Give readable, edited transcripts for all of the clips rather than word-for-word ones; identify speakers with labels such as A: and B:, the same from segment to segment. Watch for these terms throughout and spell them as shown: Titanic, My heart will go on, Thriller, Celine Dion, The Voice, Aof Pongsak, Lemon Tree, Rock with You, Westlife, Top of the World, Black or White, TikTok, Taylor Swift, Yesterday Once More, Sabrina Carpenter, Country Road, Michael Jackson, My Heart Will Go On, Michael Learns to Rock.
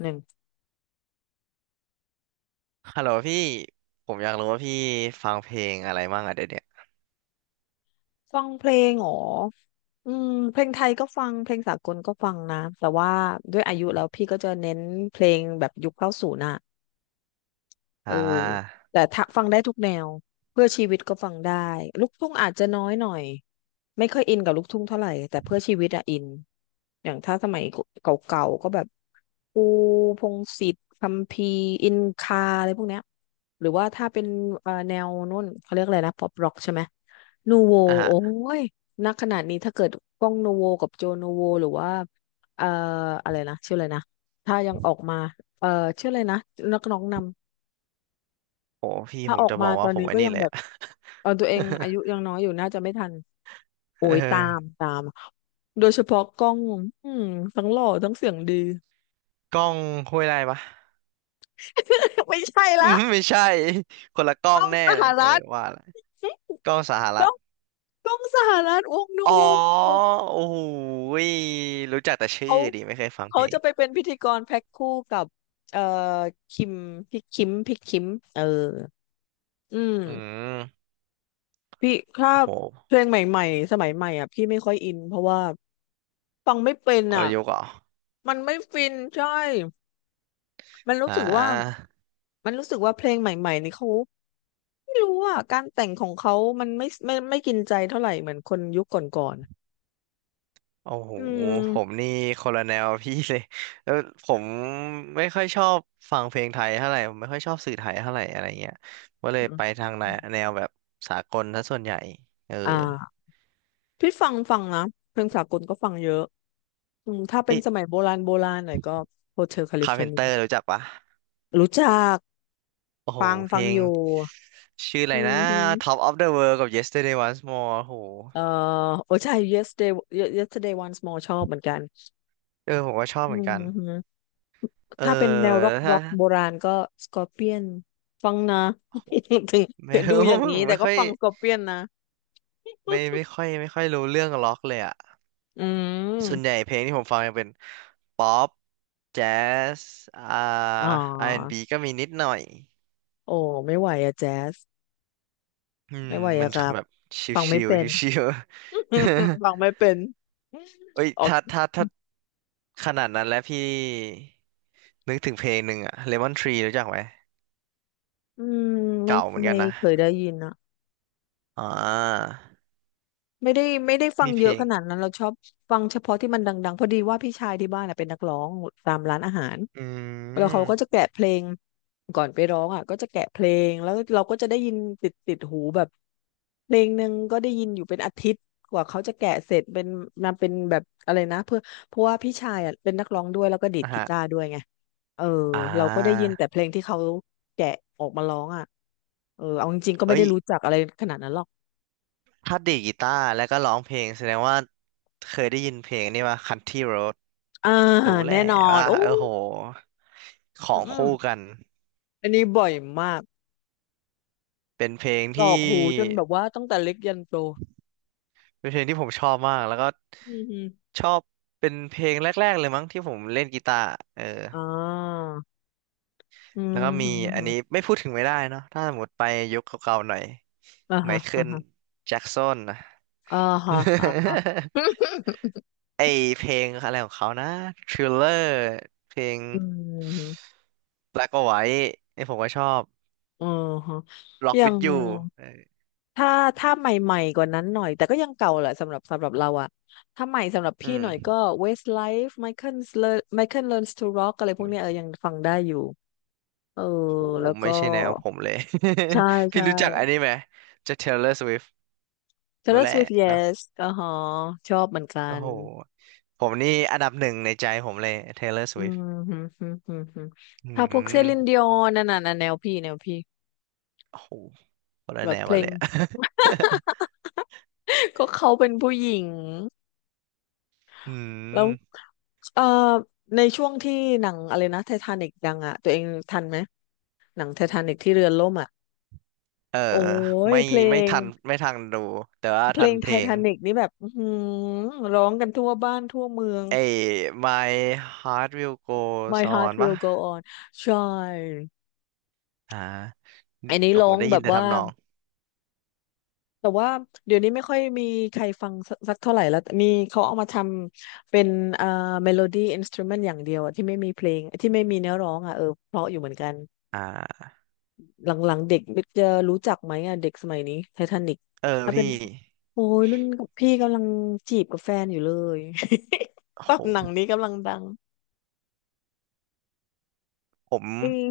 A: หนึ่ง
B: ฮัลโหลพี่ผมอยากรู้ว่าพี่ฟังเพลงอะไรบ้างอะเดี๋ยวเนี้ย
A: ฟังเพลงเหรอเพลงไทยก็ฟังเพลงสากลก็ฟังนะ แต่ว่าด้วยอายุแล้วพี่ก็จะเน้นเพลงแบบยุคเก้าศูนย์อ่ะเอ
B: อ่
A: อ
B: า
A: แต่ถ้าฟังได้ทุกแนว เพื่อชีวิตก็ฟังได้ ลูกทุ่งอาจจะน้อยหน่อย ไม่ค่อยอินกับลูกทุ่งเท่าไหร่แต่เพื่อชีวิตอะอินอย่างถ้าสมัยเก่าๆก็แบบปูพงษ์สิทธิ์คัมภีร์อินคาอะไรพวกเนี้ยหรือว่าถ้าเป็นแนวนู่นเขาเรียกอะไรนะป๊อปร็อกใช่ไหมนูโว
B: อ่ะฮะ
A: โอ้ยนักขนาดนี้ถ้าเกิดก้องนูโวกับโจนูโวหรือว่าเอ่ออะไรนะชื่ออะไรนะถ้ายังออกมาเอ่อชื่ออะไรนะนักร้องนำ
B: โอ้พี่
A: ถ้า
B: ผ
A: อ
B: ม
A: อก
B: จะบ
A: มา
B: อก
A: ต
B: ว่า
A: อน
B: ผม
A: นี้
B: ไอ้
A: ก็
B: นี่
A: ยัง
B: เลย
A: แบบ
B: อะ
A: เออตัวเอง อายุยังน้อยอยู่น่าจะไม่ทัน
B: เ
A: โอ้ยตาม
B: ออ
A: ตาม โดยเฉพาะกล้องอืมทั้งหล่อทั้งเสียงดี
B: กล้องห้วยไร่ปะ
A: ไม่ใช่
B: อื
A: ละ
B: มไม่ใช่คนละกล้อ
A: กล้
B: ง
A: อง
B: แน่
A: ส
B: เล
A: ห
B: ยเอ
A: รั
B: อ
A: ฐ
B: ว่าละกล้องสห
A: ก
B: รั
A: ล้
B: ฐ
A: องกล้องสหรัฐวงนู
B: อ๋อ
A: วู
B: โอ้โหยรู้จักแต่ชื่อ
A: เขา
B: ดิไม่เคยฟังเพลง
A: จะไปเป็นพิธีกรแพ็คคู่กับเอ่อคิมพี่คิมเออ อืม
B: อืม
A: พี่ถ้า
B: โห
A: เพลงใหม่ๆสมัยใหม่อ่ะพี่ไม่ค่อยอินเพราะว่าฟังไม่เป็น
B: กล
A: อ่ะ
B: ยุทธ์เหรอ
A: มันไม่ฟินใช่ มันรู้
B: อ่
A: สึกว่า
B: า
A: มันรู้สึกว่าเพลงใหม่ๆนี่เขาไม่รู้อ่ะการแต่งของเขา มันไม่กินใจเท่าไหร่เหมือนคนยุคก่อน
B: โอ้โห
A: ๆอืม
B: ผมนี่คนละแนวพี่เลย แล้วผมไม่ค่อยชอบฟังเพลงไทยเท่าไหร่ผมไม่ค่อยชอบสื่อไทยเท่าไหร่อะไรเงี้ยก็เลยไปทางแนวแบบสากลซะส่วนใหญ่ เออ
A: อ่าพี่ฟังนะเพลงสากลก็ฟังเยอะอืมถ้าเป็น
B: เอ๊ะ
A: สมัยโบราณหน่อยก็โฮเทลแคลิ
B: คา
A: ฟ
B: ร์
A: อ
B: เพ
A: ร์
B: น
A: เนี
B: เตอ
A: ย
B: ร์รู้จักปะ
A: รู้จัก
B: โอ้โห
A: ฟัง
B: เพ
A: ฟั
B: ล
A: ง
B: ง
A: อยู่
B: ชื่ออะไร
A: อืม
B: นะ
A: ฮึ
B: Top of the World กับ Yesterday Once More โอ้โห
A: เอ่อโอ้ใช่ yesterday yesterday once more ชอบเหมือนกัน
B: เออผมก็ชอบ
A: อื
B: เหมือน
A: ม
B: กัน
A: ฮึ
B: เออ
A: ถ้าเป็นแนวร็อกร็
B: ถ้า
A: อก โบราณก็สกอร์เปียนฟังนะ
B: โอ้โห
A: ถึง
B: ไม่
A: ถึงดูอย่าง นี้
B: ผม
A: แต่
B: ไม่
A: ก็
B: ค่อย
A: ฟังสกอร์เปียนนะ
B: ไม่ค่อยรู้เรื่องล็อกเลยอ่ะ
A: อื
B: ส่วนใหญ่
A: ม
B: เพลงที่ผมฟังจะเป็นป๊อปแจ๊สอ่า
A: อ๋อ
B: อาร์แอนด์บ b ก็มีนิดหน่อย
A: โอ้ไม่ไหวอะแจ๊ส
B: อืม
A: ไม่ไหว
B: มัน
A: อะครับ
B: แบบ
A: ฟังไม่
B: ชิว
A: เป็
B: ๆ
A: น
B: ชิวๆ
A: ฟังไม่เป็น
B: เอ้ย
A: ออก
B: ถ้าขนาดนั้นแล้วพี่นึกถึงเพลงหนึ่งอะ Lemon Tree รู้จักไหม
A: อืมไม่
B: เก่าเหมือน
A: ไม่
B: กันนะ
A: เคยได้ยินอะ
B: อ่า
A: ไม่ได้ฟัง
B: มีเพ
A: เย
B: ล
A: อะข
B: ง
A: นาดนั้นเราชอบฟังเฉพาะที่มันดังๆพอดีว่าพี่ชายที่บ้านน่ะเป็นนักร้องตามร้านอาหาร
B: อื
A: แล้วเขาก็จะ
B: ม
A: แกะเพลงก่อนไปร้องอ่ะก็จะแกะเพลงแล้วเราก็จะได้ยินติดหูแบบเพลงหนึ่งก็ได้ยินอยู่เป็นอาทิตย์กว่าเขาจะแกะเสร็จเป็นมาเป็นแบบอะไรนะเพื่อเพราะว่าพี่ชายอ่ะเป็นนักร้องด้วยแล้วก็ดีด
B: นะ
A: กี
B: ฮะ
A: ตาร์ด้วยไงเออ
B: อ่า
A: เราก็ได้ยินแต่เพลงที่เขาแกะออกมาร้องอ่ะเออเอาจริงๆก็ไม่
B: เอ้
A: ได้
B: ย
A: รู้จักอะไรขนาดนั้นหรอก
B: ถ้าดีดกีตาร์แล้วก็ร้องเพลงแสดงว่าเคยได้ยินเพลงนี่ว่า Country Road
A: อ่า
B: รู้แห
A: แน่
B: ละ
A: นอน
B: ว่า
A: โอ้
B: เออโหขอ
A: อืม
B: ง
A: อม
B: คู่กัน
A: อันนี้บ่อยมาก
B: เป็นเพลง
A: กรอ
B: ที่
A: กหูจนแบบว่าตั้งแต่เล็กยันโต
B: เป็นเพลงที่ผมชอบมากแล้วก็
A: อืมอม
B: ชอบเป็นเพลงแรกๆเลยมั้งที่ผมเล่นกีตาร์เออ
A: อ่า อื
B: แล้ว
A: ม
B: ก็
A: ฮ
B: มีอันนี้
A: ฮ
B: ไม่พูดถึงไม่ได้เนาะถ้าสมมติไปยุคเก่าๆหน่อย
A: อ่า
B: ไม
A: ฮะ
B: เคิ
A: อ่า
B: ล
A: ฮะ
B: แจ็กสันนะ
A: อ่าฮะอ่า
B: ไอเพลงอะไรของเขานะ Thriller เพลง
A: อืมฮ
B: Black or White ไอผมก็ชอบ
A: อือฮะ
B: Rock
A: ยัง
B: with You เออ
A: ถ้าถ้าใหม่ๆกว่านั้นหน่อยแต่ก็ยังเก่าแหละสำหรับเราอะถ้าใหม่สำหรับ
B: อื
A: พี่หน่อยก็
B: ม
A: Westlife Michael Learns to Rock อะไรพวก
B: อุ๊ย
A: เนี้ยเออยังฟังได้อยู่เออ
B: โห
A: แล้ว
B: ไม่
A: ก็
B: ใช่แนวผมเลย
A: ใช่
B: พี่
A: ใช่
B: รู้จักอันนี้ไหมจะ Taylor Swift รู้
A: Taylor
B: แหละ
A: Swift
B: เนาะ
A: Yes อ่าฮะชอบเหมือนกั
B: โอ้
A: น
B: โหผมนี่อันดับหนึ่งในใจผมเลย Taylor
A: อื
B: Swift
A: มฮึมฮึมฮึมฮึม
B: อื
A: ถ้าพว
B: ม
A: กเซลินดิออนนั่นน่ะนะแนวพี่
B: โอ้โหคนละ
A: แบ
B: แน
A: บ
B: ว
A: เพล
B: มาเล
A: ง
B: ยอะ
A: ก็เขาเป็นผู้หญิง
B: อื
A: แล้ว
B: ม
A: เอ่อในช่วงที่หนังอะไรนะไททานิกดังอ่ะตัวเองทันไหมหนังไททานิกที่เรือล่มอ่ะ
B: เออ
A: โอ้ย
B: ไม่
A: เพลง
B: ไม่ทันดูแต่ว่า
A: เพล
B: ทัน
A: ง
B: เพ
A: ไท
B: ลง
A: ทานิกนี่แบบอื้อหือร้องกันทั่วบ้านทั่วเมือง
B: ไอ้ My Heart Will Go
A: My
B: On
A: heart
B: ปะ
A: will go on ใช่
B: อ่า
A: อันนี้
B: โอ้โห
A: ร้อง
B: ได้
A: แบ
B: ยิน
A: บ
B: แต่
A: ว่า
B: ทำนอง
A: แต่ว่าเดี๋ยวนี้ไม่ค่อยมีใครฟังสักเท่าไหร่แล้วมีเขาเอามาทำเป็นเอ่อเมโลดี้อินสต u เมนต์อย่างเดียวอะที่ไม่มีเพลงที่ไม่มีเนื้อร้องอ่ะเออเพราะอยู่เหมือนกัน
B: อ่า
A: หลังๆเด็กจะรู้จักไหมอ่ะเด็กสมัยนี้ไททานิก
B: เออ
A: ถ้าเป็
B: พี่
A: นโอ้ยรุ่นกับพี่กำลังจีบกับแฟนอยู่เลย
B: โอ้
A: ตอ
B: โห
A: นหนังนี้กำลังดัง
B: ผม
A: อืม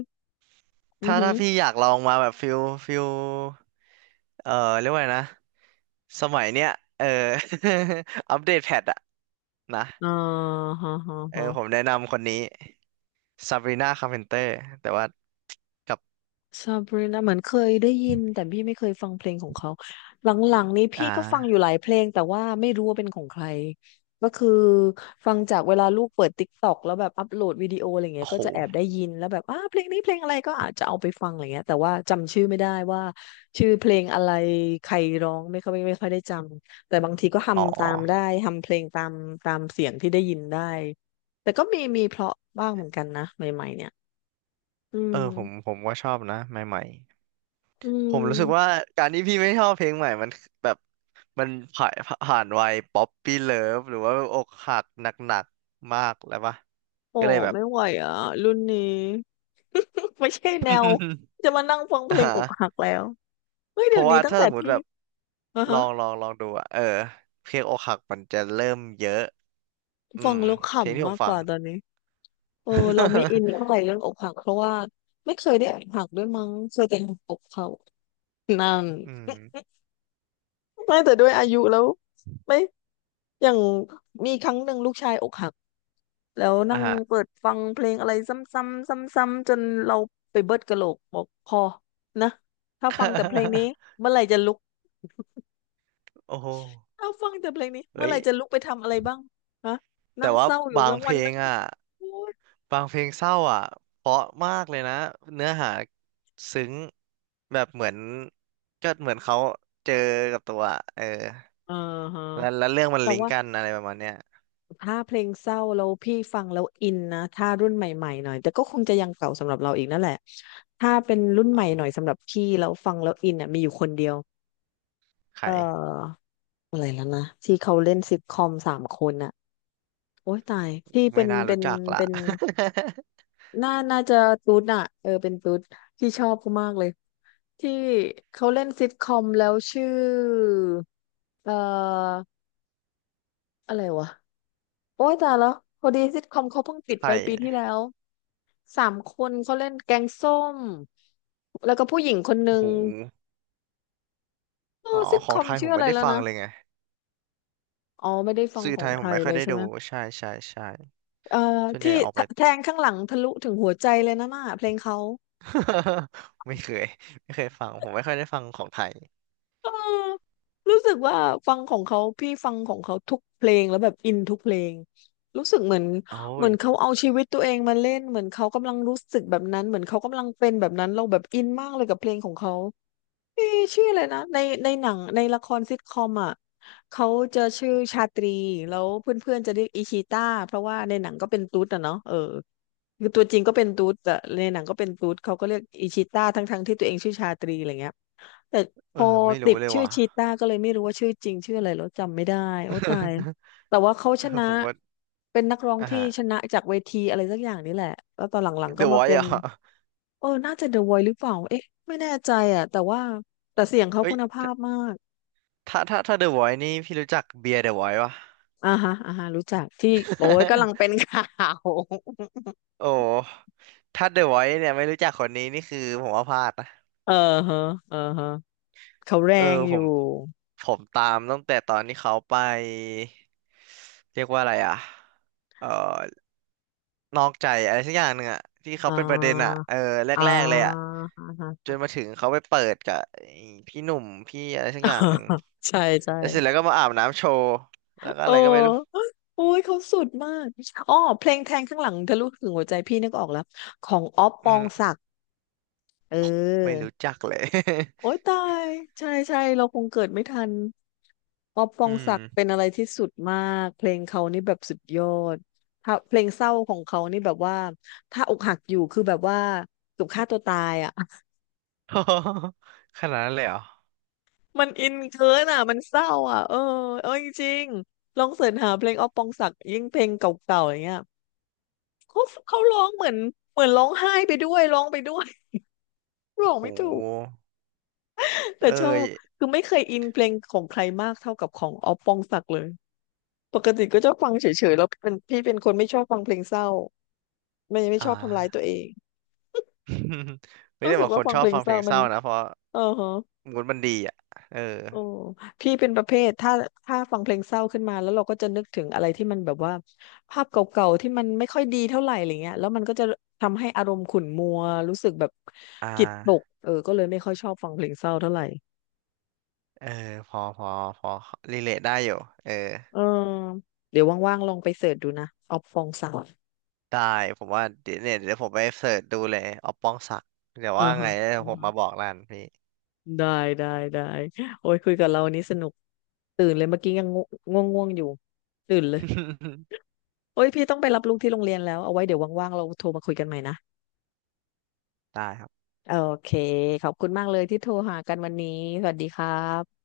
A: อือ
B: ถ้า
A: หื
B: ถ้า
A: อ
B: พี่อยากลองมาแบบฟิล เอ่อเรียกว่าไงนะสมัยเนี้ยเออ อัปเดตแพทอะนะ
A: อ่าฮะฮะ
B: เออผม
A: ฮะ
B: แนะนำคนนี้ซาบรีนาคาร์เพนเตอร์แต่ว่ากับ
A: ซาบรีนาเหมือนเคยได้ยินแต่พี่ไม่เคยฟังเพลงของเขาหลังๆนี้
B: อ่
A: พี่ก็ฟังอยู่หลา
B: า
A: ยเพลงแต่ว่าไม่รู้ว่าเป็นของใครก็คือฟังจากเวลาลูกเปิดติ๊กต็อกแล้วแบบอัปโหลดวิดีโออะไรเงี้
B: โอ้
A: ยก็
B: โห
A: จะแอบได้ยินแล้วแบบอ้าเพลงนี้เพลงอะไรก็อาจจะเอาไปฟังอะไรเงี้ยแต่ว่าจำชื่อไม่ได้ว่าชื่อเพลงอะไรใครร้องไม่ค่อยได้จำแต่บางทีก็
B: อ๋อ
A: ทำตามได้ทำเพลงตามตามเสียงที่ได้ยินได้แต่ก็มีเพราะบ้างเหมือนกันนะใหม่ๆเนี่ยอื
B: เออผม
A: ม
B: ผมก็ชอบนะใหม่
A: อื
B: ๆผมรู้สึกว่า
A: ม
B: การที่พี่ไม่ชอบเพลงใหม่มันแบบมันผ่านผ่านวัยป๊อปปี้เลิฟหรือว่าอกหักหนักๆมากแล้วปะ
A: โอ้
B: ก็เลยแบบ
A: ไม่ไหวอ่ะรุ่นนี้ ไม่ใช่แนวจะมานั่งฟัง เพ
B: อ่า
A: ลงอกหักแล้วเฮ้ย
B: เพ
A: เดี๋ย
B: ราะ
A: วนี้
B: ว่า
A: ตั้ง
B: ถ้า
A: แต่
B: สมมติ
A: พี่
B: แบบ
A: อ่ะ
B: ลอ
A: ฮะ
B: งลองลองดูอะเออเพลงอกหักมันจะเริ่มเยอะอื
A: ฟั
B: ม
A: งแล้วข
B: เพลงที่
A: ำ
B: ผ
A: มา
B: ม
A: กก
B: ฟัง
A: ว่าตอนนี้เออเราไม่อินเท่าไหร่เรื่องอกหักเพราะว่าไม่เคยได้อกหักด้วยมั้งเคยแต่อกเขานั่น
B: อืม
A: ไม่แต่ด้วยอายุแล้วไม่อย่างมีครั้งหนึ่งลูกชายอกหัก แล้วนั่
B: อ่ะ
A: ง
B: ฮะ
A: เปิดฟังเพลงอะไรซ้ำๆซ้ำๆจนเราไปเบิดกะโหลกบอกพอนะถ้าฟังแต่เพลงนี้ เมื่อไหร่จะลุก
B: โอ้โห
A: ถ้าฟังแต่เพลงนี้เมื่อ
B: เฮ้
A: ไห
B: ย
A: ร่จะลุกไปทำอะไรบ้างฮะนั่
B: แต่
A: ง
B: ว่า
A: เศร้าอยู่
B: บาง
A: ทั้ง
B: เพ
A: วั
B: ล
A: น
B: ง
A: ทั้งคื
B: อ่ะ
A: นโอ๊ย
B: บางเพลงเศร้าอ่ะเพราะมากเลยนะเนื้อหาซึ้งแบบเหมือนก็เหมือนเขาเจอกับตัวอะเออ
A: อ่าฮะ
B: แล้วเรื่องมัน
A: แต่
B: ลิง
A: ว่า
B: ก์กันอะไรประมาณเนี้ย
A: ถ้าเพลงเศร้าแล้วพี่ฟังแล้วอินนะถ้ารุ่นใหม่ๆหน่อยแต่ก็คงจะยังเก่าสำหรับเราอีกนั่นแหละถ้าเป็นรุ่นใหม่
B: เอ้า
A: หน่อยสำหรับพี่แล้วฟังแล้วอินอ่ะมีอยู่คนเดียวเอ่อ
B: ไข่
A: อะไรแล้วนะที่เขาเล่นซิทคอมสามคนอ่ะ โอ้ยตายที่เป็
B: ไม่
A: น
B: น่า
A: เป็
B: รู้
A: น
B: จักละ
A: เป็ นน่าจะตูดอะเออเป็นตูดที่ชอบเขามากเลยที่เขาเล่นซิทคอมแล้วชื่อเอ่ออะไรวะโอ้ยตายแล้วพอดีซิทคอมเขาเพิ่งปิด
B: ไข่
A: ไปปีที่แล้วสามคนเขาเล่นแกงส้มแล้วก็ผู้หญิงคน
B: โอ้
A: นึง
B: โห
A: เอ
B: อ๋อ
A: อซิท
B: ข
A: ค
B: อง
A: อม
B: ไทยผ
A: ชื่อ
B: ม
A: อะ
B: ไม่
A: ไร
B: ได้
A: แล้ว
B: ฟัง
A: นะ
B: เลยไง
A: อ๋อไม่ได้ฟัง
B: สื่อ
A: ขอ
B: ไท
A: ง
B: ยผ
A: ไท
B: ม
A: ย
B: ไม่ค่
A: เล
B: อย
A: ย
B: ได้
A: ใช่ไหม
B: ดู ใช่ใช่ใช่
A: เอ่อ
B: ส่วนให
A: ที่
B: ญ่ออกไป
A: แทงข้างหลังทะลุถึงหัวใจเลยนะน่ะเพลงเขา
B: ไม่เคยไม่เคยฟังผมไม่ค่อยได้ฟังของไทย
A: เออรู้สึกว่าฟังของเขาพี่ฟังของเขาทุกเพลงแล้วแบบอินทุกเพลงรู้สึกเหมือน
B: โอ้
A: เหมื
B: ย
A: อนเขาเอาชีวิตตัวเองมาเล่นเหมือนเขากำลังรู้สึกแบบนั้นเหมือนเขากำลังเป็นแบบนั้นเราแบบอินมากเลยกับเพลงของเขาพี่ชื่ออะไรนะในหนังในละครซิทคอมอ่ะเขาจะชื่อชาตรีแล้วเพื่อนๆจะเรียกอิชิต้าเพราะว่าในหนังก็เป็นตุ๊ดอะเนาะเออคือตัวจริงก็เป็นตุ๊ดแต่ในหนังก็เป็นตุ๊ดเขาก็เรียกอิชิต้าทั้งๆที่ตัวเองชื่อชาตรีอะไรเงี้ย แต่พ
B: เออ
A: อ
B: ไม่
A: ติ
B: รู้
A: ด
B: เลย
A: ชื่อ
B: ว่ะ
A: ชีต้าก็เลยไม่รู้ว่าชื่อจริงชื่ออะไรแล้วจำไม่ได้โอ้ตาย แต่ว่าเขา
B: เอ
A: ช
B: อ
A: นะ
B: ผมก็
A: เป็นนักร้อง
B: อ่ะ
A: ที่
B: ฮะ
A: ชนะจากเวทีอะไรสักอย่างนี่แหละแล้วตอนหลังๆก็
B: The
A: มา
B: Voice
A: เป็
B: เหร
A: น
B: อ่ะ
A: เออน่าจะ The Voice หรือเปล่าเอ๊ะไม่แน่ใจอ่ะแต่ว่าแต่เสียงเขา
B: เอ้
A: คุ
B: ย
A: ณภาพมาก
B: ถ้า The Voice นี่พี่รู้จักเบียร์ The Voice ป่ะ
A: อ่าฮะอ่าฮะรู้จักที่โอ้ยกำลังเป็น ข่าว
B: โอ้ถ้า The Voice เนี่ยไม่รู้จักคนนี้นี่คือผมว่าพลาดนะ
A: เออฮะเออฮะเขาแร
B: เออ
A: งอ
B: ผ
A: ยู่
B: มผมตามตั้งแต่ตอนที่เขาไปเรียกว่าอะไรอ่ะเอ่อนอกใจอะไรสักอย่างหนึ่งอ่ะที่เขา
A: อ่
B: เป็นประเด็นอ่ะ
A: า
B: เออแร
A: อ่
B: กๆเลยอ่ะ
A: า
B: จ
A: ฮะ
B: นมาถึงเขาไปเปิดกับไอ้พี่หนุ่มพี่อะไรสักอย่างหนึ่ง
A: ใช่ใช่
B: แล้วเสร็จแล้วก็มาอาบน้ำโชว์แล้วก็
A: โอ
B: อะไรก็ไม่รู้
A: ้โอ้ยเขาสุดมากอ๋อเพลงแทงข้างหลังทะลุถึงหัวใจพี่นึกออกแล้วของอ๊อฟป
B: อื
A: อง
B: ม
A: ศักดิ์เ
B: ไม่
A: ออ
B: รู้จักเลย
A: โอ้ยตายใช่ใช่เราคงเกิดไม่ทันอ๊อฟป อ
B: อื
A: งศั
B: ม
A: กดิ์เป็นอะไรที่สุดมากเพลงเขานี่แบบสุดยอดถ้าเพลงเศร้าของเขานี่แบบว่าถ้าอกหักอยู่คือแบบว่าถูกฆ่าตัวตายอ่ะ
B: ขนาดนั้นเลยเหรอ
A: มันอินเกินอ่ะมันเศร้าอ่ะเออเออจริงๆลองเสิร์ชหาเพลงอ๊อฟปองศักดิ์ยิ่งเพลงเก่าๆอย่างเงี้ย เขาเขาร้องเหมือนร้องไห้ไปด้วยร้องไปด้วย ร้
B: โอ้
A: อง
B: โ
A: ไม่ถูก
B: ห
A: แต่
B: เอ้
A: ชอ
B: ย
A: บคือไม่เคยอินเพลงของใครมากเท่ากับของออฟปองศักดิ์เลยปกติก็ชอบฟังเฉยๆแล้วเป็นพี่เป็นคนไม่ชอบฟังเพลงเศร้าไม่
B: อ่า
A: ชอบทำร้ายตัวเอง
B: ไม่
A: รู้
B: ได้
A: สึก
B: บางค
A: ว่า
B: น
A: ฟัง
B: ชอ
A: เพ
B: บ
A: ลง
B: ฟัง
A: เศ
B: เพล
A: ร้า
B: ง
A: มั
B: เศ
A: น
B: ร้านะเพราะ
A: เออฮะ
B: มูดมันดีอ่ะเออ
A: โอ้พี่เป็นประเภทถ้าฟังเพลงเศร้าขึ้นมาแล้วเราก็จะนึกถึงอะไรที่มันแบบว่าภาพเก่าๆที่มันไม่ค่อยดีเท่าไหร่อะไรเงี้ยแล้วมันก็จะทำให้อารมณ์ขุ่นมัวรู้สึกแบบ
B: อ่า
A: จิตตกเออก็เลยไม่ค่อยชอบฟังเพลงเศร้าเท่าไหร่
B: เออพอพอพอรีเลทได้อยู่เออ
A: เออเดี๋ยวว่างๆลองไปเสิร์ชดูนะออฟฟองศักดิ์
B: ได้ผมว่าเดี๋ยวเนี่ยเดี๋ยวผมไปเสิร์ชดูเลยออปป้องศักดิ์เดี๋ยว
A: เออ
B: ว่า
A: ฮะ
B: ไงเดี๋ย
A: อื
B: ว
A: อ
B: ผม
A: ฮะ
B: มาบอกร้านพี่
A: ได้ได้ได้โอ้ยคุยกับเราวันนี้สนุกตื่นเลยเมื่อกี้ยังง่วงอยู่ตื่นเลย โอ้ยพี่ต้องไปรับลูกที่โรงเรียนแล้วเอาไว้เดี๋ยวว่างๆเราโทรมาคุยกันใหม่นะ
B: ได้ครับ
A: โอเค ขอบคุณมากเลยที่โทรหากันวันนี้ สวัสดีครับ